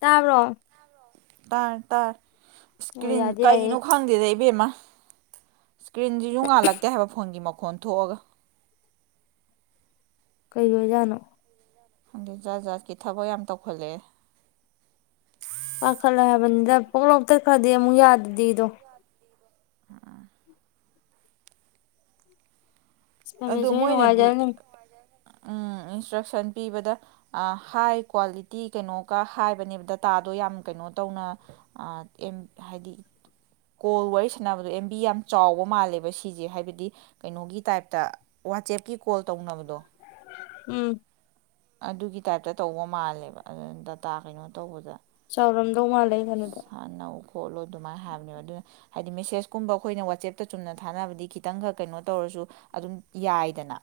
ꯇꯥꯕ꯭ꯔꯣ ꯇꯔꯦ ꯇꯔꯦ ꯑꯣ ꯁꯀꯔ꯭ꯤꯟ ꯌꯥꯗꯤ ꯌꯥꯏꯌꯦ ꯀꯩꯅꯣ ꯈꯪꯗꯦꯗ ꯏꯕꯦꯝꯃ ꯏꯁꯀ꯭ꯔꯤꯟꯖꯤꯖꯨ ꯉꯥꯜꯂꯛꯇꯦ ꯍꯥꯏꯕ ꯐꯣꯟꯒꯤ ꯃꯈꯣꯟ ꯊꯣꯛꯑꯒ ꯀꯩ ꯒꯤ ꯑꯣꯏꯖꯥꯅꯣ ꯈꯪꯗꯦ ꯖꯥꯠ ꯖꯥꯠꯀꯤ ꯊꯕꯛ ꯌꯥꯝ ꯇꯧꯈꯠꯂꯛꯑꯦ ꯄꯥꯈꯠꯂꯦ ꯍꯥꯏꯕꯅꯤꯗ ꯄꯣꯛꯂꯥꯎ ꯇꯠꯈ꯭ꯔꯗꯤ ꯑꯃꯨꯛ ꯌꯥꯗꯗꯤꯗꯣ ꯑ ꯑ [unintelligible] ꯅꯨꯡꯉꯥꯏꯖꯔꯝꯅꯤ ꯑꯪ ꯏꯟꯁꯇ꯭ꯔꯛꯁꯟ ꯄꯤꯕꯗ ꯑ ꯍꯥꯏ ꯀ꯭ꯋꯥꯂꯤꯇꯤ ꯀꯩꯅꯣꯒ ꯍꯥꯏꯕꯅꯦꯕ ꯗꯇꯥꯗꯣ ꯌꯥꯝ ꯀꯩꯅꯣ ꯇꯧꯅ ꯑ ꯑꯦꯝ ꯍꯥꯏꯗꯤ ꯀꯣꯜ ꯋꯥꯔꯤ ꯁꯥꯟꯅꯕꯗꯣ ꯑꯦꯝꯕꯤ ꯌꯥꯝ ꯆꯥꯎꯕ ꯃꯥꯜꯂꯦꯕ ꯁꯤꯖꯦ ꯍꯥꯏꯕꯗꯤ ꯀꯩꯅꯣꯒꯤ ꯇꯥꯏꯞ ꯇ ꯋꯥꯆꯦꯞꯀꯤ ꯀꯣꯜ ꯇꯧꯅꯕꯗꯣ ꯎꯝ ꯑꯗꯨꯒꯤ ꯇꯥꯏꯞꯇ ꯇꯧꯕ ꯃꯥꯜꯂꯦꯕ ꯑꯗꯨꯅ ꯗꯇꯥ ꯀꯩꯅꯣ ꯇꯧꯕꯗ ꯁꯧꯔꯝ ꯥꯁꯥꯟꯅꯧ ꯈꯣꯠꯂꯨ ꯑꯗꯨꯃꯥꯏ ꯍꯥꯏꯕꯅꯦꯕ ꯑꯗꯨꯅ ꯍꯥꯏꯗꯤ ꯃꯦꯁꯦꯁꯀꯨꯝꯕ ꯑꯩꯈꯣꯏꯅ ꯋꯥꯆꯦꯞꯇ ꯆꯨꯝꯅ ꯊꯥꯅꯕꯗꯤ ꯈꯤꯇꯪꯒ ꯀꯩꯅꯣ ꯇꯧꯔꯁꯨ ꯑꯗꯨꯝ ꯌꯥꯏꯗꯅ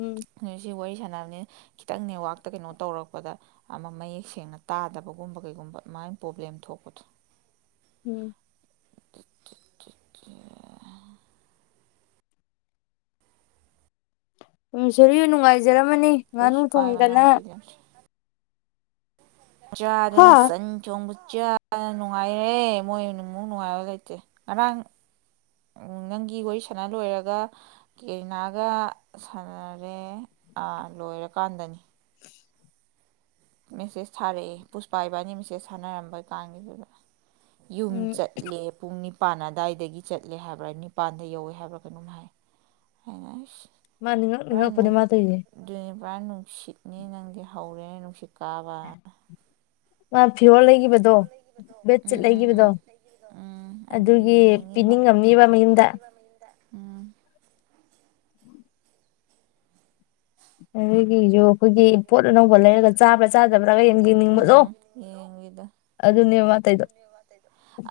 ꯎꯝ ꯁꯤ ꯋꯥꯔꯤ ꯁꯥꯟꯅꯕꯅꯤꯅ ꯈꯤꯇꯪ ꯅꯦꯠꯋꯥꯛꯇ ꯀꯩꯅꯣ ꯇꯧꯔꯛꯄꯗ ꯑꯃ ꯃꯌꯦꯛ ꯁꯦꯡꯅ ꯇꯥꯗꯕꯒꯨꯝꯕ ꯀꯩꯒꯨꯝꯕ ꯑꯗꯨꯃꯥꯏ ꯄ꯭ꯔꯣꯕ꯭ꯂꯦꯝ ꯊꯣꯛꯄꯗꯣ ꯎꯝ ꯎꯝ [unintelligible] ꯅꯨꯡꯉꯥꯏꯖꯔꯝ ꯑꯗꯨꯅꯤ ꯉꯥꯅꯨ ꯄꯨꯁ ꯄꯥꯏ ꯊꯣꯡꯗꯅ ꯃꯅꯥꯎꯄꯤꯗ ꯍꯥ ꯆꯥꯗꯅ ꯁꯟ ꯊꯣꯡꯕ ꯆꯥꯗꯅ ꯅꯨꯡꯉꯥꯏꯔꯦ ꯃꯣꯏꯃꯨꯛ ꯅꯨꯡꯉꯥꯏꯕ ꯂꯩꯇꯦ ꯉꯔꯥꯡ ꯅꯪꯒꯤ ꯋꯥꯔꯤ ꯁꯥꯟꯅ ꯂꯣꯏꯔꯒ ꯀꯦꯔꯤꯅꯥꯒ ꯁꯥꯟꯅꯔꯦ ꯑ ꯂꯣꯏꯔꯀꯥꯟꯗꯅꯤ ꯃꯦꯁꯦꯖ ꯊꯥꯔꯛꯑꯦ ꯄꯨꯁꯄ ꯏꯕꯥꯅꯤ ꯃꯦꯁꯦꯖ ꯊꯥꯅꯔꯝꯕ ꯀꯥꯟꯒꯤꯗꯨꯗ ꯌꯨꯝ ꯎꯝ ꯆꯠꯂꯦ ꯄꯨꯡ ꯅꯤ ꯄꯥꯟ ꯑꯗꯥꯏ ꯗꯒꯤ ꯆꯠꯂꯦ ꯍꯥꯏꯕ꯭ꯔꯥ ꯅꯤꯄꯥꯟꯗ ꯌꯧꯋꯦ ꯍꯥꯏꯕ꯭ꯔꯥ ꯀꯩꯅꯣꯝ ꯍꯥꯏ ꯑꯩꯅ ꯍꯩꯁ ꯃꯥ ꯅꯤꯡꯉꯛ ꯄꯨꯔꯥ ꯅꯤꯡꯉꯛꯄꯅꯦ ꯃꯥ ꯇꯧꯔꯤꯁꯦ [unintelligible] ꯑꯗꯨꯅꯤ ꯄꯨꯔꯥ ꯅꯨꯡꯁꯤꯠꯅꯤ ꯅꯪꯗꯤ ꯍꯧꯔꯦ [inaudible] ꯀꯥꯕ ꯃꯥ ꯐꯤꯔꯣꯜ ꯂꯩꯒꯤꯕꯗꯣ ꯕꯦꯠꯁꯤꯠ ꯎꯝ ꯎꯝ ꯂꯩꯈꯤꯕꯗꯣ ꯎꯝ ꯎꯝ ꯑꯗꯨꯒꯤ ꯌꯦꯡꯅꯤꯡꯉꯤꯕ ꯄꯤꯅꯤꯡꯉꯝꯅꯦꯕ ꯃꯌꯨꯝꯗ ꯎꯝ [unintelligible] ꯄꯣꯠ ꯑꯅꯧꯕ ꯂꯩꯔꯒ ꯆꯥꯕ꯭ꯔꯥ ꯆꯥꯗꯕ꯭ꯔꯥꯒ ꯌꯥꯝ ꯌꯦꯡꯅꯤꯡꯕꯗꯣ ꯎꯝ ꯌꯦꯡꯗ ꯑꯗꯨꯅꯦꯕ ꯃꯥ ꯇꯧꯏꯗꯣ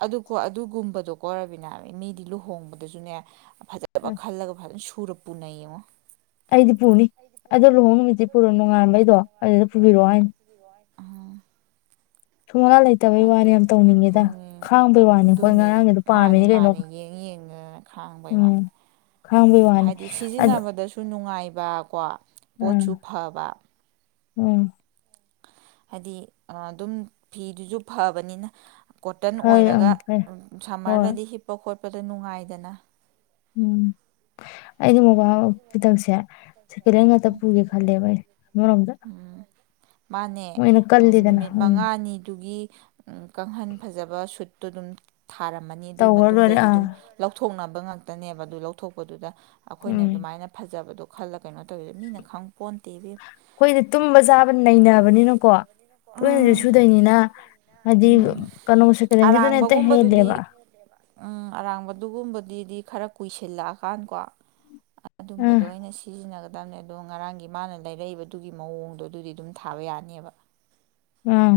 ꯑꯗꯨꯣ ꯑꯗꯨꯒꯨꯝꯕꯗꯣ ꯀꫭ ꯔꯕꯤꯅ ꯃꯤꯗꯤ ꯂꯨꯍꯣꯡꯕꯗꯁꯨꯅꯦ ꯐꯖꯕ ꯈꯜꯂꯒ ꯐꯖꯅ ꯁ ꯁꯨꯔ ꯄꯨꯅꯩꯌꯦ ꯉꫭ ꯑꯩꯗꯤ ꯄꯨꯅꯤ ꯑꯗꯣ ꯂꯨꯍꯣꯡ ꯅꯨꯃꯤꯠꯇꯤ ꯄꯨꯔꯣꯏ ꯅꯣꯡꯉꯥꯟꯕꯩꯗꯣ ꯑꯗꯨꯗ ꯄꯨꯕꯤꯔꯛꯑꯣ ꯍꯥꯏꯅꯤ ꯁꯨꯝ ꯑꯉ ꯂꯩꯇꯕꯩ ꯑꯗꯨ ꯋꯥꯅꯤ ꯌꯥꯝ ꯇꯧꯅꯤꯡꯉꯦꯗ ꯄꯨꯅꯤ ꯈꯥꯡꯕꯩ ꯋꯥꯅꯤ ꯑꯩꯀꫭ ꯑꯗꯨꯅꯦ ꯉꯔꯥꯡꯒꯤꯗꫭ ꯃꯥꯅꯦ ꯄꯥꯝꯃꯤꯅꯤ ꯀꯩꯅꯣ ꯃꯥꯅꯦ ꯌꯦꯡ ꯌꯦꯡꯗꯅ ꯈꯥꯡꯕꯩ ꯋꯥꯅꯤ ꯎꯝ ꯈꯥꯡꯕꯩ ꯋꯥꯅꯤ ꯍꯥꯏꯗꯤ ꯑꯗꯣ ꯁꯤꯖꯤꯟꯅꯕꯗꯁꯨ ꯅꯨꯡꯉꯥꯏꯕ ꯒꯀꯣ ꯎꯝ ꯄꯣꯠꯁꯨꯐꯕ ꯎꯝ ꯍꯥꯏꯗꯤ ꯑꯗꯨꯝ ꯐꯤꯗꯨꯖꯨ ꯐꯕꯅꯤꯅ ꯀꯣꯇꯟ ꯐꯔꯦ ꯎꯝ ꯑꯣꯏꯔꯒ ꯐꯔꯦ ꯍꯣꯏ ꯁꯝꯃꯔꯗꯗꯤ ꯍꯤꯞꯄ ꯈꯣꯠꯄ ꯄꯗ ꯅꯨꯡꯉꯥꯏꯗꯅ ꯎꯝ ꯑꯩꯗꯤ ꯃꯣꯕꯥꯛ ꯐꯤꯗꯛꯁꯦ ꯑꯃꯔꯣꯝꯗ ꯎꯝ ꯃꯥꯅꯦ ꯃꯣꯏꯅ ꯀꯜꯂꯤꯗꯅ ꯅꯨꯃꯤꯠ ꯎꯝ ꯃꯉꯥꯅꯤꯗꯨꯒꯤ ꯎꯝ ꯀꯥꯡꯍꯟ ꯐꯖꯕ ꯁꯨꯠꯇꯣ ꯑꯗꯨꯝ ꯊꯥꯔꯝꯃꯅꯤ ꯑꯗꯨꯒꯤ ꯇꯧꯔ ꯂꯣꯏꯔꯦ ꯃꯇꯨꯡꯗꯩꯗꯤ ꯑꯥ ꯑꯗꯨꯝ ꯂꯧꯊꯣꯛ ꯊꯣꯡꯅꯕ ꯉꯥꯛꯇꯅꯦꯕ ꯑꯗꯨ ꯂꯧꯊꯣꯛꯄꯗꯨꯗ ꯑꯈꯣꯏꯅ ꯎꯝ ꯑꯗꯨꯃꯥꯏꯅ ꯐꯖꯕꯗꯣ ꯈꯜꯂ ꯀꯩꯅꯣ ꯇꯧꯋꯤꯗ ꯃꯤꯅ ꯈꯪ ꯑꯈꯣꯏꯗꯤ ꯇꯨꯝꯕ ꯆꯥꯕ ꯅꯩꯅꯕꯅꯤꯅꯀꯣ ꯇꯣꯏꯅꯗꯤ ꯎꯝ ꯁꯨꯗꯣꯏꯅꯤꯅ ꯍꯥꯏꯗꯤ ꯎꯝ ꯀꯥꯅꯣ ꯁꯦꯀꯦꯟ ꯍꫭꯟꯒꯤꯗꯅ ꯍꯦꯛꯇ ꯑꯔꯥꯡꯕꯒꯨꯝꯕꯗꯨꯗꯤ ꯍꯦꯜꯂꯦꯕ ꯑꯗꯨꯒꯨꯝꯕꯗꯨꯗꯤ ꯈꯔ ꯀꯨꯏꯁꯜꯂꯛꯑꯀꯥꯟꯀꯣ ꯑꯥ ꯑꯗꯨꯝꯕꯗꯣ ꯑꯣꯏꯅ ꯁꯤ ꯒꯗꯕꯅꯦ ꯑꯗꯣ ꯉꯔꯥꯡꯒꯤ ꯃꯥꯅ ꯂꯩꯔꯛꯏꯕꯗꯨꯒꯤ ꯃꯑꯣꯡꯗꯣ ꯑꯗꯨꯗꯤ ꯑꯗꯨꯝ ꯊꯥꯕ ꯌꯥꯅꯦꯕ ꯑꯥ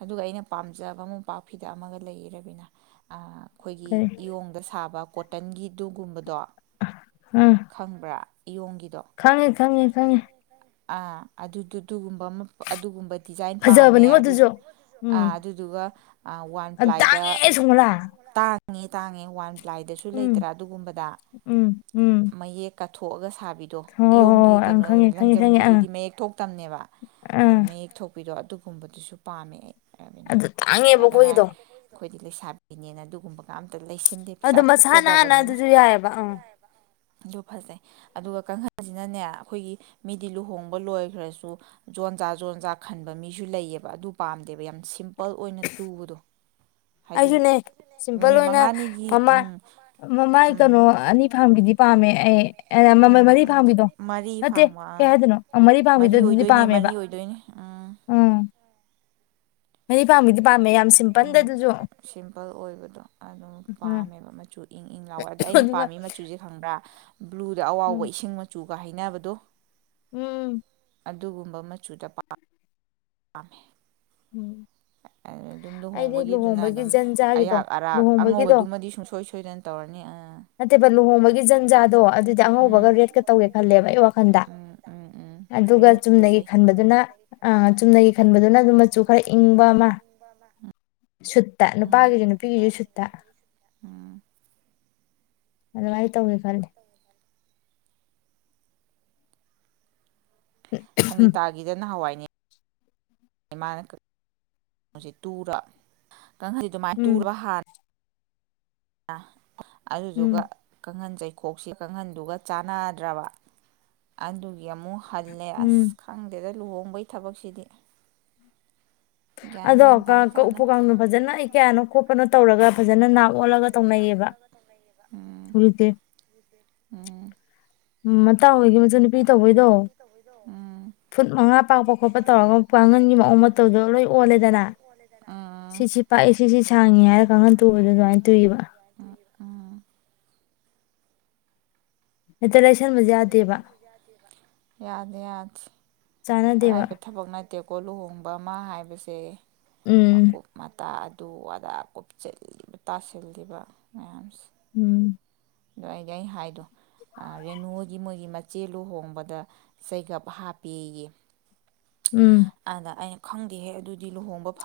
ꯑꯗꯨꯒ ꯑꯩꯅ ꯄꯥꯝꯖꯕ ꯃꯣꯝꯄꯥꯛ ꯐꯤꯗꯛ ꯑꯃꯒ ꯂꯩꯌꯦ ꯔꯥꯕꯤꯅ ꯑꯥ ꯑꯈꯣꯏꯒꯤ ꯀꯔꯤ ꯏꯌꯣꯡꯗ ꯁꯥꯕ ꯀꯣꯇꯟꯒꯤꯗꯨꯒꯨꯝꯕꯗꯣ ꯎꯝ ꯈꯪꯕ꯭ꯔꯥ ꯏꯌꯣꯡꯒꯤꯗꯣ ꯈꯪꯉꯦ ꯈꯪꯉꯦ ꯈꯪꯉꯦ ꯑ ꯑꯗꯨ ꯗꯨ ꯑꯗꯨꯒꯨꯝꯕ ꯑꯃ ꯑꯗꯨꯒꯨꯝꯕ ꯗꯤꯖꯥꯏꯟ ꯄꯥꯝꯃꯦ ꯐꯖꯕꯅꯤꯉꯣ ꯑꯗꯨ ꯑꯗꯨꯁꯨ ꯑ ꯎꯝ ꯑꯗꯨꯗꯨꯒ ꯋꯥꯟ ꯑꯗꯨ ꯄ꯭ꯂꯥꯏꯗ ꯇꯥꯡꯉꯦ ꯁꯣꯃꯣꯂꯥ ꯇꯥꯡꯉꯦ ꯇꯥꯡꯉꯦ ꯋꯥꯟ ꯂꯥꯏꯗꯁꯨ ꯎꯝ ꯂꯩꯇ꯭ꯔꯥ ꯑꯗꯨꯒꯨꯝꯕꯗ ꯎꯝ ꯎꯝ ꯃꯌꯦꯛ ꯀꯠꯊꯣꯛꯑꯒ ꯁꯥꯕꯤꯗꯣ ꯍꯣꯏ ꯍꯣꯏ ꯍꯣꯏ ꯏꯌꯣꯡꯒꯤ ꯍꯣꯏ ꯑꯪ ꯀꯩꯅꯣ ꯈꯪꯉꯦ ꯈꯪꯉꯦ ꯈꯪꯉꯦ ꯑꯪ ꯂꯪꯖꯝꯒꯤꯗꯨꯗꯤ ꯃꯌꯦꯛ ꯊꯣꯛꯇꯝꯅꯦꯕ ꯑꯪ ꯑꯗꯣ ꯃꯌꯦꯛ ꯊꯣꯛꯄꯤꯗꯣ ꯑ ꯑꯗꯨꯒꯨꯝꯕꯗꯨꯁꯨ ꯄꯥꯝꯃꯦ ꯑꯩ ꯔꯕꯤꯅꯥ ꯑꯗꯨ ꯇꯥꯡꯉꯦꯕ ꯄꯩꯁꯥꯗ ꯉꯥꯏ ꯑꯩꯈꯣꯏꯒꯤꯗꯣ ꯑꯩꯈꯣꯏꯗꯤ ꯂꯩꯁꯥꯕꯤꯅꯦꯅ ꯑꯗꯨꯒꯨꯝꯕ ꯀ ꯑꯗꯨ ꯃꯁꯥ ꯅꯥꯟꯅ ꯑꯗꯨꯁꯨ ꯌꯥꯏꯑꯕ ꯑꯝ ꯑꯗꯨ ꯐꯖꯩ ꯑꯗꯨꯒ ꯀꯥꯡꯈꯟꯁꯤꯅꯅꯦ ꯑꯩꯈꯣꯏꯒꯤ ꯃꯤꯗꯤ ꯂꯨꯍꯣꯡꯕ ꯂꯣꯏꯈ꯭ꯔꯁꯨ ꯖꯣꯟꯖꯥ ꯖꯣꯟꯖꯥ ꯈꯟꯕ ꯃꯤꯁꯨ ꯂꯩꯌꯦꯕ ꯑꯗꯨ ꯄꯥꯝꯗꯦꯕ ꯌꯥꯝ ꯁꯤꯝ ꯍꯥꯏꯗꯤ ꯑꯩꯁꯨꯅꯦ ꯁꯤꯝꯄꯜ ꯅꯨꯃꯤꯠ ꯑꯣꯏꯅ ꯃꯉꯥꯅꯤꯒꯤ ꯃꯃꯥꯏ ꯎꯝ ꯃꯃꯥꯏ ꯎꯝ ꯀꯩꯅꯣ ꯑꯅꯤ ꯐꯥꯝꯒꯤꯗꯤ ꯄꯥꯝꯃꯦ ꯑꯦ ꯃꯃꯜ ꯎꯝ ꯃꯔꯤ ꯎꯝ ꯄꯥꯝꯕꯤꯗꯣ ꯃꯔꯤ ꯅꯠꯇꯦ ꯐꯥꯡꯕ ꯀꯩ ꯑꯥ ꯍꯥꯏꯗꯣꯏꯅꯣ ꯃꯔꯤ ꯄꯥꯝꯕꯤꯗꯣ ꯑꯗꯨꯗꯤ ꯑꯣꯏꯗꯣꯏꯅꯦ ꯄꯥꯝꯃꯦꯕ ꯃꯔꯤ ꯑꯣꯏꯗꯣꯏꯅꯦ ꯎꯝ ꯃꯥꯔꯤ ꯎꯝ ꯁꯤꯝꯄꯜ ꯑꯣꯏꯕꯗꯣ ꯑꯗꯨꯝ ꯎꯝ ꯄꯥꯝꯃꯦꯕ ꯃꯆꯨ ꯏꯪ ꯏꯪ ꯂꯥꯎꯋꯦ ꯑꯗꯤ ꯑꯩꯅ ꯑꯗꯨꯒ ꯄꯥꯝꯃꯤ ꯃꯆꯨꯁꯦ ꯈꯪꯕ꯭ꯔꯥ ꯕ꯭ꯂꯨꯗ ꯎꯝ ꯑꯋꯥꯥꯎꯕ ꯏꯁꯤꯡ ꯃꯆꯨ ꯑꯗꯨꯒ ꯍꯩꯅꯕꯗꯣ ꯎꯝ ꯑꯗꯨꯒꯨꯝꯕ ꯃꯆꯨꯗ ꯄꯥꯝ ꯄꯥꯝꯃꯦ ꯎꯝ ꯑꯗꯨꯝ ꯑꯩꯗꯤ ꯂꯨꯍꯣꯡꯕꯒꯤꯗꯨꯅ ꯂꯨꯍꯣꯡꯕꯒꯤ ꯑꯗꯨꯝ ꯖꯟꯖꯥꯒꯤꯗꯣ ꯑꯌꯥꯥꯛ ꯑꯔꯥꯛ ꯂꯨꯍꯣꯡꯕꯒꯤꯗꯣ ꯑꯉꯧꯕꯗꯨꯃꯗꯤ ꯁꯨꯡꯁꯣꯏ ꯁ ꯁꯣꯏꯗꯅ ꯇꯧꯔꯅꯤ ꯑ ꯇꯦꯕꯜ ꯂꯨꯍꯣꯡꯕꯒꯤ ꯖꯟꯖꯥꯗꯣ ꯑꯗꯨꯗꯤ ꯎꯝ ꯑꯉꯧꯕꯒ ꯔꯦꯠꯀ ꯇꯧꯒꯦ ꯈꯜꯂꯦꯕ ꯑꯩ ꯋꯥꯈꯟꯗ ꯎꯝ ꯎꯝ ꯎꯝ ꯑꯗꯨꯒ ꯔꯦꯠ ꯆꯨꯝꯅꯒꯤ ꯐꯖꯩ ꯈꯟꯕꯗꯨꯅ ꯑ ꯆꯨꯝꯅꯒꯤ ꯈꯟꯕꯗꯨꯅ ꯑꯗꯨꯝ ꯃꯆꯨ ꯈꯔ ꯏꯪꯕ ꯑꯃ ꯁꯨꯠꯇ ꯎꯝ ꯅꯨꯄꯥꯒꯤꯁꯨ ꯅꯨꯄꯤꯒꯤꯁꯨ ꯁꯨꯠꯇ ꯎꯝ ꯑꯗꯨꯒ ꯑꯩ ꯇꯧꯋꯦ ꯈꯂꯦ ꯁꯪꯒꯤꯇꯥꯒꯤꯗ ꯅ ꯍꯥꯟꯋꯥꯏꯅꯦ ꯃꯥꯅ ꯇꯨꯔ ꯀꯥꯡꯍꯁꯤ ꯑꯗꯨꯃꯥꯏꯅ ꯎꯝ ꯇꯨꯒ ꯍꯥꯥꯟꯔꯦ ꯑ ꯎꯝ ꯑꯗꯨꯗꯨꯒ ꯀꯪꯍꯟꯖꯩ ꯎꯈꯣꯛꯁꯤꯦ ꯀꯥꯡꯍꯟꯗꯨꯒ ꯆꯥꯟꯅꯗ꯭ꯔꯕ ꯑꯗꯨ ꯑꯃꯨꯛ ꯍꯜꯂꯦ ꯎꯝ ꯑꯁ ꯈꯪꯗꯦꯗ ꯂꯨꯍꯣꯡ ꯍꯪꯕꯩ ꯊꯕꯛꯁꯤꯗꯤ ꯒ꯭ꯌꯥꯟ ꯑꯗꯣ ꯃꯦꯟ ꯇꯥꯕꯖꯠ ꯎꯄꯨ ꯅꯥꯇꯦ ꯀꯥꯡꯗꯣꯟ ꯐꯖꯅ ꯑꯩ ꯀꯌꯥꯅꯣ ꯈꯣꯠꯄꯅꯣ ꯇꯧꯔꯒ ꯐꯖꯅ ꯅꯥꯞ ꯑꯣꯜꯂꯒ ꯇꯧꯅꯩꯌꯦꯕ ꯎꯝ ꯍꯧꯖꯤꯛꯇꯤ ꯎꯝ ꯎꯝ ꯃꯇꯥꯡ ꯑꯣꯏꯗꯅꯁꯨ ꯅꯨꯄꯤ ꯇꯧꯕꯣꯏꯗꯣ ꯐꯨꯠ ꯃꯉꯥ ꯄꯥꯛꯄ ꯈꯣꯠꯄ ꯃꯉꯥ ꯇꯧꯔꯒ ꯄꯥꯛꯄ ꯈꯣꯠꯄ ꯀꯥꯡꯒꯟꯒꯤ ꯃꯑꯣꯡ ꯃꯇꯧꯗꯣ ꯂꯣꯏ ꯇꯧꯔꯒꯉꯒꯤꯑꯣꯡ ꯃꯇꯧꯗ ꯑꯣꯜꯂꯦꯗꯅ ꯅꯣꯏ ꯁꯤꯁꯤ ꯄꯥꯛꯏ ꯁꯤꯁꯤ ꯁꯥꯡꯉꯤ ꯍꯥꯏꯔ ꯑꯣꯜꯂꯦꯗꯅꯥꯛꯑꯦꯁꯤ ꯀꯥꯡꯈꯟ ꯁꯥꯡꯉꯦ ꯇꯨꯕꯗꯣ ꯍꯥꯏꯔ ꯑꯗꯨꯃꯥꯏꯅ ꯇꯨꯏꯕ [unintelligible] ꯌꯥꯗꯦꯕ ꯌꯥꯗꯦ ꯌꯥꯗꯦ ꯆꯥꯟꯅꯗꯦꯕ ꯑꯔꯥꯏꯕ ꯊꯕꯛꯅ ꯇꯦꯀꯣ ꯂꯨꯍꯣꯡꯕ ꯑꯃ ꯍꯥꯏꯕꯁꯦ ꯎꯝ ꯃꯀꯨꯞ ꯃꯇꯥ ꯑꯗꯨ ꯑꯗꯥ ꯀꯨꯞꯁꯤꯜꯂꯤꯕ ꯇꯁꯤꯜꯂꯤꯕ ꯃꯌꯥꯝꯁꯦ ꯎꯝ ꯑꯗꯨ ꯑꯩꯗꯤ ꯑꯩꯅ ꯍꯥꯏꯗꯣ ꯔꯦꯅꯨꯒꯤ ꯃꯣꯏꯒꯤ ꯃꯆꯦꯜ ꯂꯨꯍꯣꯡꯕꯗ ꯆꯩꯒꯞ ꯍꯥꯞꯄꯦꯌꯦ ꯑꯗ ꯑꯩ ꯈꯪꯗꯦꯍꯦ ꯑꯗꯨ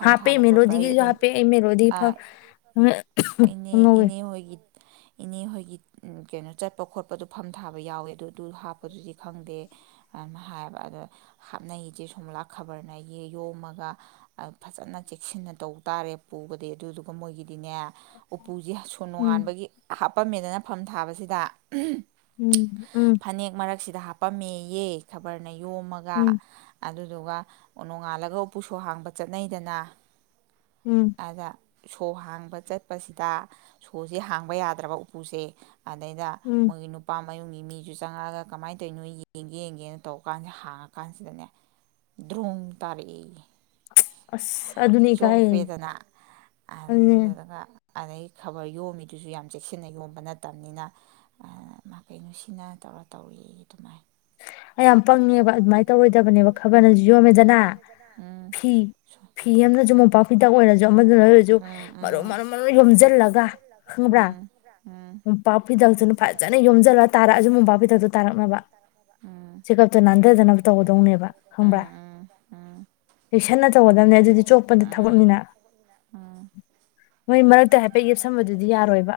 ꯍꯥꯄꯦ ꯏ ꯃꯦꯔꯣꯗꯒꯤꯁꯨ ꯍꯥꯞꯄꯦ ꯏꯅꯦ ꯃꯂꯣꯗꯤꯪꯉꯧꯋꯦ ꯏꯅꯦ ꯍꯣꯏꯒꯤ ꯏꯅꯦ ꯍꯣꯌꯒꯤ ꯀꯩꯅꯣ ꯆꯠꯄ ꯈꯣꯠꯄꯗꯣ ꯐꯝ ꯊꯥꯕ ꯌꯥꯎꯋꯦ ꯑꯗꯨ ꯑꯗꯨ ꯍꯥꯞꯄꯗꯨꯗꯤ ꯈꯪꯗꯦ ꯑꯗꯨꯅ ꯍꯥꯏꯌꯦꯕ ꯑꯗꯣ ꯍꯥꯞꯅꯩꯁꯦ ꯁꯣꯝꯂꯥꯛ ꯈꯕꯔꯅ ꯌꯣꯝꯃꯒ ꯐꯖꯅ ꯆꯦꯛꯁꯤꯟꯅ ꯇꯧ ꯇꯥꯔꯦ ꯄꯨꯕꯗꯤ ꯑꯗꯨꯗꯨꯒ ꯃꯣꯏꯒꯤꯗꯤꯅꯦ ꯎꯄꯨꯁꯦ ꯁꯣꯟ ꯎꯝ ꯅꯣꯡꯉꯥꯟꯕꯒꯤ ꯍꯥꯞ ꯄꯥꯝꯃꯦꯗꯅ ꯐꯝ ꯊꯥꯕꯁꯤꯗ ꯎꯝ ꯎꯝ ꯁꯤꯗ ꯍꯥꯞꯄꯝꯃꯦꯌꯦ ꯈꯕꯔꯅ ꯌꯣꯝꯃꯒ ꯎꯝ ꯑꯗꯨ ꯑꯗꯨꯒ ꯅꯣꯡꯉꯥꯜꯂꯒ ꯎꯄꯨꯁꯨ ꯍꯥꯡꯕ ꯆꯠꯅꯩꯗꯅ ꯎꯝ ꯑꯗ ꯁꯣ ꯍꯥꯡꯕ ꯆꯠꯄꯁꯤꯗ ꯁꯣꯁꯦ ꯍꯥꯡꯕ ꯌꯥꯗ꯭ꯔꯕ ꯎꯄꯨꯁꯦ ꯑꯗꯩꯗ ꯎꯝ ꯃꯣꯏꯒꯤ ꯅꯨꯄꯥ ꯃꯌꯨꯝꯒꯤ ꯃꯤꯁꯨ ꯆꯪꯉꯛꯑꯒ ꯀꯃꯥꯏꯅ ꯇꯧꯔꯤꯅꯣ ꯌꯦꯡꯒꯦ ꯌꯦꯡꯒꯦꯅ ꯇꯧꯔ ꯀꯥꯟꯁꯤꯗ ꯍꯥꯡꯉꯀꯥꯟꯁꯤꯗꯅꯦ ꯗ꯭ꯔꯣꯡ ꯇꯥꯔꯛꯏ ꯑꯁ ꯑꯙꯨꯅꯤ ꯀꯑ ꯄꯤꯗꯅ ꯑꯗꯨꯗꯨꯗꯨꯒ ꯑꯩ ꯈꯕꯔ ꯌꯣꯝꯃꯤꯗꯨꯁꯨ ꯌꯥꯝ ꯆꯦꯛꯁꯤꯟꯅ ꯌꯣꯝꯕ ꯅꯠꯇꯕꯅꯤꯅ ꯃꯥꯀꯩ ꯅꯨꯡꯁꯤꯅ ꯇꯧꯔ ꯇꯧꯔꯤ ꯑꯗꯨꯃꯥꯏꯅ ꯑꯩ ꯌꯥꯝ ꯄꯪꯉꯦꯕ ꯑꯗꯨꯃꯥꯏꯅ ꯇꯧꯔꯣꯏꯗꯕꯅꯦꯕ ꯈꯕꯔꯅꯁꯨ ꯌꯣꯝꯃꯦꯗꯅ ꯎꯝ ꯐꯤ ꯐꯤ ꯑꯃꯅꯁꯨ ꯃꯣꯝꯄꯥꯛ ꯐꯤꯗꯛ ꯑꯣꯏꯔꯁꯨ ꯑꯃꯗꯨꯅ ꯑꯣꯏꯔꯁꯨ ꯃꯔꯨ ꯃꯔꯨ ꯃꯔꯨ ꯌꯣꯝꯁꯤꯜꯂꯒ ꯈꯪꯕ꯭ꯔꯥ ꯃꯣꯝꯄꯥꯛ ꯐꯤꯗꯛꯇꯨꯅ ꯐꯖꯅ ꯌꯣꯝꯁꯤꯜꯂ ꯇꯥꯔꯛꯑꯁꯨ ꯃꯣꯝꯄꯥꯛꯄꯤꯤꯗꯛꯇꯨ ꯇꯥꯔꯛꯅꯕ ꯆꯦꯒꯥꯞ ꯄꯠꯇ ꯅꯥꯟꯊꯗꯅꯕ ꯇꯧꯒꯗꯧꯅꯦꯕ ꯈꯪꯕ꯭ꯔꯥ ꯌꯦꯛꯁꯟꯅ ꯇꯧꯒꯗꯕꯅꯦ ꯑꯗꯨꯗꯤ ꯆꯣꯞꯄꯗꯤ ꯊꯕꯛꯅꯤꯅ ꯃꯣꯏ ꯃꯔꯛꯇ ꯍꯥꯏꯐꯦꯠ ꯌꯦꯞꯁꯟꯕꯗꯨꯗꯤ ꯌꯥꯔꯣꯏꯕ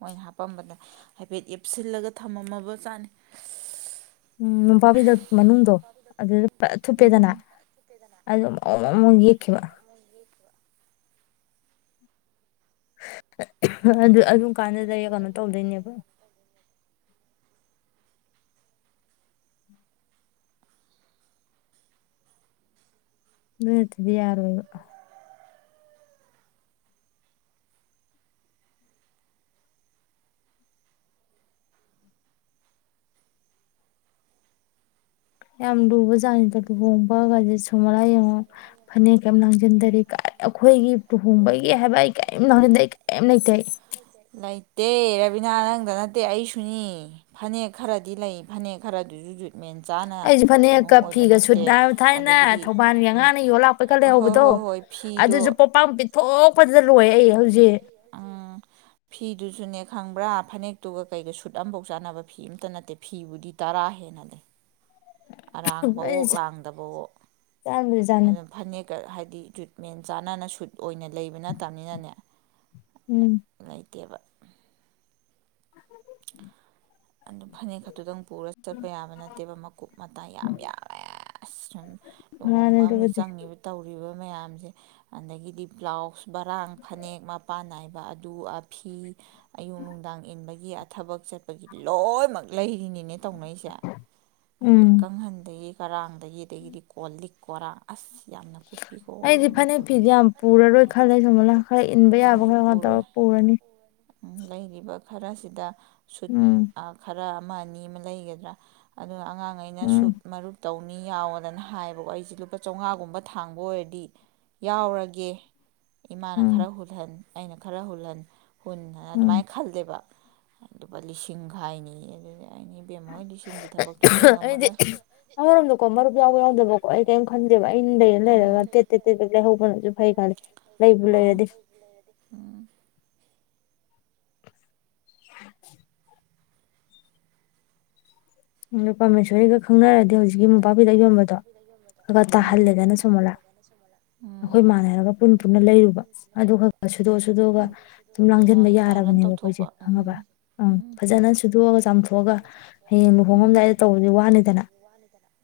ꯃꯣꯏꯅ ꯍꯥꯄꯝꯕꯗ ꯍꯥꯏꯐꯦꯠ ꯌꯦꯞꯁꯤꯜꯂꯒ ꯊꯝꯃꯝꯃꯕ ꯆꯥꯠꯅꯤ ꯎꯝ ꯃꯣꯟꯄꯥꯛꯐꯤꯗꯠ ꯃꯅꯨꯡꯗꯣ ꯑꯗꯨꯗ ꯐꯖꯅꯥ ꯎꯝ ꯊꯨꯞꯄꯦꯗꯅ ꯑꯗꯨ ꯒ ꯃꯑꯣꯡ ꯃꯑꯣꯡ ꯈꯤꯕ ꯑꯗꯨ ꯑꯗꯨꯝ ꯀꯥꯟꯗꯨꯗꯩ ꯀꯩꯅꯣ ꯇꯧꯗꯣꯏꯅꯦꯕ ꯑꯗꯨ ꯅꯠꯇꯔꯗꯤ ꯌꯥꯔꯣꯏꯖ ꯌꯥꯝ ꯂꯨꯕ ꯖꯥꯠꯅꯤꯗ ꯂꯨꯍꯣꯡꯕꯒ ꯁꯨꯝ ꯃꯔ [unintelligible] ꯂꯥ ꯌꯦꯡꯉꯣ ꯐꯅꯦꯛ ꯀꯩ ꯂꯥꯡꯁꯤꯟꯗꯔꯤ ꯀ ꯑꯩꯈꯣꯏꯒꯤ ꯂꯨꯍꯣꯡꯕꯒꯤ ꯍꯥꯏꯕ ꯑꯩ ꯀꯔꯤꯝ ꯂꯥꯡꯁꯤꯟꯗꯦ ꯑꯩ ꯀꯔꯤꯝ ꯂꯩꯇꯩ ꯇꯦ ꯔꯕꯤꯅꯥ ꯅꯪꯗ ꯅꯠꯇꯦ ꯑꯩꯁꯨꯅꯤ ꯐꯅꯦꯛ ꯈꯔꯗꯤ ꯂꯩ ꯐꯅꯦꯛ ꯈꯔꯗꯨꯁꯨ ꯃꯦꯟꯆꯥꯅ ꯀ ꯐꯤꯒ ꯁꯨꯠ ꯊꯥꯏꯅ ꯊꯧꯕꯥꯜꯒꯤ ꯑꯉꯥꯡꯅ ꯌꯣꯜꯂꯥꯛꯄꯩ ꯈꯔ ꯍꯣꯏ ꯂꯩꯍꯧꯕꯗꯣ ꯍꯣꯏ ꯍꯣꯏ ꯐꯤꯗꯣ ꯑꯗꯨꯁꯨ ꯄꯣꯠꯄꯥꯡ ꯄꯤꯊꯣꯛꯄꯗꯥꯗ ꯂꯣꯏ ꯔꯦ ꯍꯧꯖꯤꯛ ꯎꯝ ꯐꯤꯗꯨꯁꯨꯅꯦ ꯈꯪꯕ꯭ꯔꯥ ꯐꯅꯦꯛꯇꯨꯒ ꯀꯩꯒ ꯁꯨꯠ ꯑꯃꯐꯥꯎ ꯆꯥꯅꯕ ꯐꯤ ꯑꯃꯇ ꯅꯠꯇꯦ ꯐꯤꯕꯨꯗꯤ ꯇꯔꯥ ꯍꯦꯟꯅ ꯂꯩ ꯑꯔꯥꯡꯕ ꯑꯣ ꯑꯩꯅ ꯂꯥꯡꯗꯕ ꯑꯣ ꯆꯥꯕꯨꯗꯤ ꯆꯥꯅꯤꯡ ꯑꯗꯨꯅ ꯐꯅꯦꯛꯀ ꯍꯥꯏꯗꯤ ꯖꯨꯠꯃꯦꯟ ꯆꯥꯟꯅꯅ ꯁꯨꯠ ꯑꯣꯏꯅ ꯂꯩꯕ ꯅꯠꯇꯕꯅꯤꯅꯅꯦ ꯎꯝ ꯂꯩꯇꯦꯕ [inaudible] ꯑꯗꯨ ꯐꯅꯦꯛ ꯈꯛꯇꯨꯗꯪ ꯄꯨꯔꯒ ꯆꯠꯄ ꯌꯥꯕ ꯅꯠꯇꯦꯕ ꯃꯀꯨꯞ ꯃꯇꯥ ꯌꯥꯝ ꯌꯥꯃꯦ ꯑꯁ ꯁꯨꯝ ꯃꯥꯅꯦ ꯂꯨꯍꯣꯡꯕ ꯑꯃꯗ ꯑꯗꯨꯕꯨꯗꯤ ꯆꯪꯉꯤꯕ ꯇꯧꯔꯤꯕ ꯃꯌꯥꯝꯁꯦ ꯑꯗꯒꯤꯗꯤ ꯕ꯭ꯂꯥꯎꯁ ꯃꯔꯥꯡ ꯐꯅꯦꯛ ꯃꯄꯥꯟ ꯅꯥꯏꯕꯤ ꯑꯗꯨ ꯐꯤ ꯑꯌꯨꯛ ꯅꯨꯡꯗꯥꯡ ꯏꯟꯕꯒꯤ ꯊꯕꯛ ꯆꯠꯄꯒꯤ ꯂꯣꯏꯅꯃꯛ ꯂꯩꯔꯤꯅꯤ ꯇꯧꯅꯔꯤꯁꯦ ꯎꯝ ꯀꯥꯡꯒꯟꯗꯒꯤ ꯉꯔꯥꯡ ꯗꯒꯤ ꯀꯣꯜ ꯂꯤꯛ ꯀꯣꯔꯥ ꯑꯁꯁ ꯑꯩꯗꯤ ꯐꯅꯦꯛ ꯐꯤꯗꯤ ꯌꯥꯝ ꯐꯅꯦꯛ ꯐꯤꯒ ꯄꯨꯔꯔꯣꯏ ꯌꯥꯝ ꯈꯜꯂꯦ ꯁꯣꯃꯂ ꯄꯨꯔꯔꯣꯏ ꯈꯔ ꯈꯜꯂꯦ, ꯏꯟꯕ ꯌꯥꯕ ꯑꯩꯁꯨ ꯈꯔ ꯈꯔ ꯄꯨꯔꯣꯏ ꯇꯧꯔ ꯄꯨꯔꯅꯤ ꯂꯩꯔꯤꯕ ꯈꯔꯁꯤꯗ ꯁꯨꯠ ꯎꯝ ꯑ ꯈꯔ ꯑꯃ ꯑꯅꯤ ꯑꯃ ꯂꯩꯒꯗꯔꯥ ꯑꯗꯨꯒ ꯑꯉꯥꯡ ꯒꯩꯅ ꯎꯝ ꯁꯨꯠ ꯃꯔꯨꯞ ꯇꯧꯅꯤ ꯌꯥꯎꯋꯣꯗꯅ ꯍꯥꯏꯌꯦꯕꯀꯣ ꯑꯩꯁꯦ ꯂꯨꯄꯥ ꯆꯥꯝꯃꯉꯥꯒꯨꯝꯕ ꯊꯥꯡꯕ ꯑꯣꯏꯔꯗꯤ ꯌꯥꯎꯔꯒꯦ ꯏꯃꯥꯅ ꯎꯝ ꯈꯔ ꯍꯨꯜꯍꯟ ꯑꯩꯅ ꯈꯔ ꯍꯨꯜꯍꯟ ꯍꯨꯟ ꯍꯥꯏꯅ ꯎꯝ ꯑꯗꯨꯃꯥꯏꯅ ꯈꯜꯂꯦꯕ ꯑꯗꯨꯒ ꯂꯤꯁꯤꯡ ꯈꯥꯏꯅꯤ ꯌꯦ ꯑꯗꯨꯗꯤ ꯀꯩꯥ ꯕꯦꯝ ꯍꯣꯏ ꯂꯤꯁꯤꯡꯒꯤ ꯊꯕꯛꯇꯨꯗꯤ ꯑꯩ ꯑꯩꯗꯤ ꯉꯝꯃꯔꯣꯏ ꯑꯃꯔꯣꯝꯗꯀꯣ ꯃꯔꯨꯞ ꯌꯥꯎꯕ ꯌꯥꯎꯗꯕꯀꯣ ꯑꯩ ꯀꯔꯤꯝ ꯈꯟꯗꯦꯕ ꯑꯩꯅ ꯂꯩꯔ ꯎꯝ ꯂꯩꯔꯒ ꯇꯦꯠ ꯇꯦꯠ ꯇꯦꯠ ꯇꯦꯠ ꯂꯩꯍꯧꯕꯅꯁꯨ ꯐꯩ ꯈꯜꯂꯤ ꯂꯩꯕꯨ ꯃꯥ ꯂꯩꯔꯗꯤ ꯎꯝ [inaudible] ꯎꯝ ꯄꯔꯃꯦꯁꯣꯔꯤꯒ ꯈꯪꯅꯔꯗꯤ ꯍꯧꯖꯤꯛꯀꯤ ꯃꯣꯝꯄꯥꯛꯐꯤꯗꯛ ꯌꯣꯟꯕꯗꯣ ꯈꯔꯒ ꯎꯝ ꯇꯥꯍꯜꯂꯦꯗꯅ ꯁꯣꯃꯣꯂꯥ ꯑꯩꯈꯣꯏ ꯎꯝ ꯃꯥꯟꯅꯔꯒ ꯄꯨꯟ ꯄꯨꯟꯅ ꯂꯩꯔꯨꯕ ꯑꯗꯨ ꯈꯔꯒ ꯈꯔꯒ ꯁꯨꯗꯣꯛꯑ ꯁꯨꯗꯣꯛꯑꯒ ꯁꯨꯝ ꯂꯥꯡꯁꯤꯟꯕ ꯌꯥꯏ ꯑꯥꯏꯔꯟ ꯌꯥꯔꯕꯅꯦꯕ ꯑꯩꯈꯣꯏꯁꯦ ꯇꯧꯊꯣꯛꯄ ꯈꯪꯉꯕ꯭ꯔꯥ ꯎꯝ ꯎꯝ ꯐꯖꯅ ꯁꯨꯗꯣꯛꯑꯒ ꯆꯥꯝꯊꯣꯛꯑꯒ ꯍꯌꯦꯡ꯫ ꯎꯝ ꯂꯨꯍꯣꯡꯉꯝꯗ꯫ ꯇꯧꯕꯗꯤ ꯋꯥꯅꯤꯗꯅ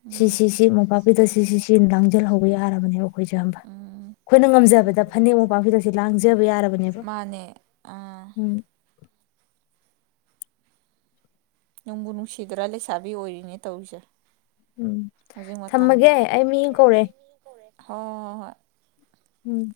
ꯎꯝ ꯁꯤꯁꯤ ꯁꯤ ꯃꯣꯝꯄꯥꯛꯄꯤꯗꯛ ꯁꯤ ꯁꯤ ꯁꯤ ꯂꯥꯡꯁꯤꯜꯍꯧꯕ ꯌꯥꯔꯕꯅꯦꯕ ꯑꯩꯈꯣꯏꯁꯦ ꯈꯪꯕ ꯎꯝ ꯑꯩꯈꯣꯏꯅ ꯎꯝ ꯉꯝꯖꯕꯗ ꯐꯅꯦꯛ ꯃꯣꯝꯄꯥꯛꯄꯤꯗꯁꯤ ꯂꯥꯡꯖꯕ ꯌꯥꯔꯕꯅꯦꯕ ꯃꯥꯅꯦ ꯑꯥ ꯎꯝ꯫ ꯅꯨꯡꯕꯨ ꯅꯨꯡꯁꯤꯗ꯭ꯔꯥ ꯂꯩꯁꯥꯕꯤ ꯑꯣꯏꯔꯤꯅꯦ ꯇꯧꯔꯤꯁꯦ ꯎꯝ ꯍꯧꯖꯤꯛ ꯃꯇꯝꯗ ꯊꯝꯃꯒꯦ ꯑꯩ ꯃꯤ ꯑꯃ ꯀꯧꯔꯛꯑꯦ꯫ ꯍꯣꯏ ꯍꯣꯏ ꯍꯣꯏ ꯎꯝ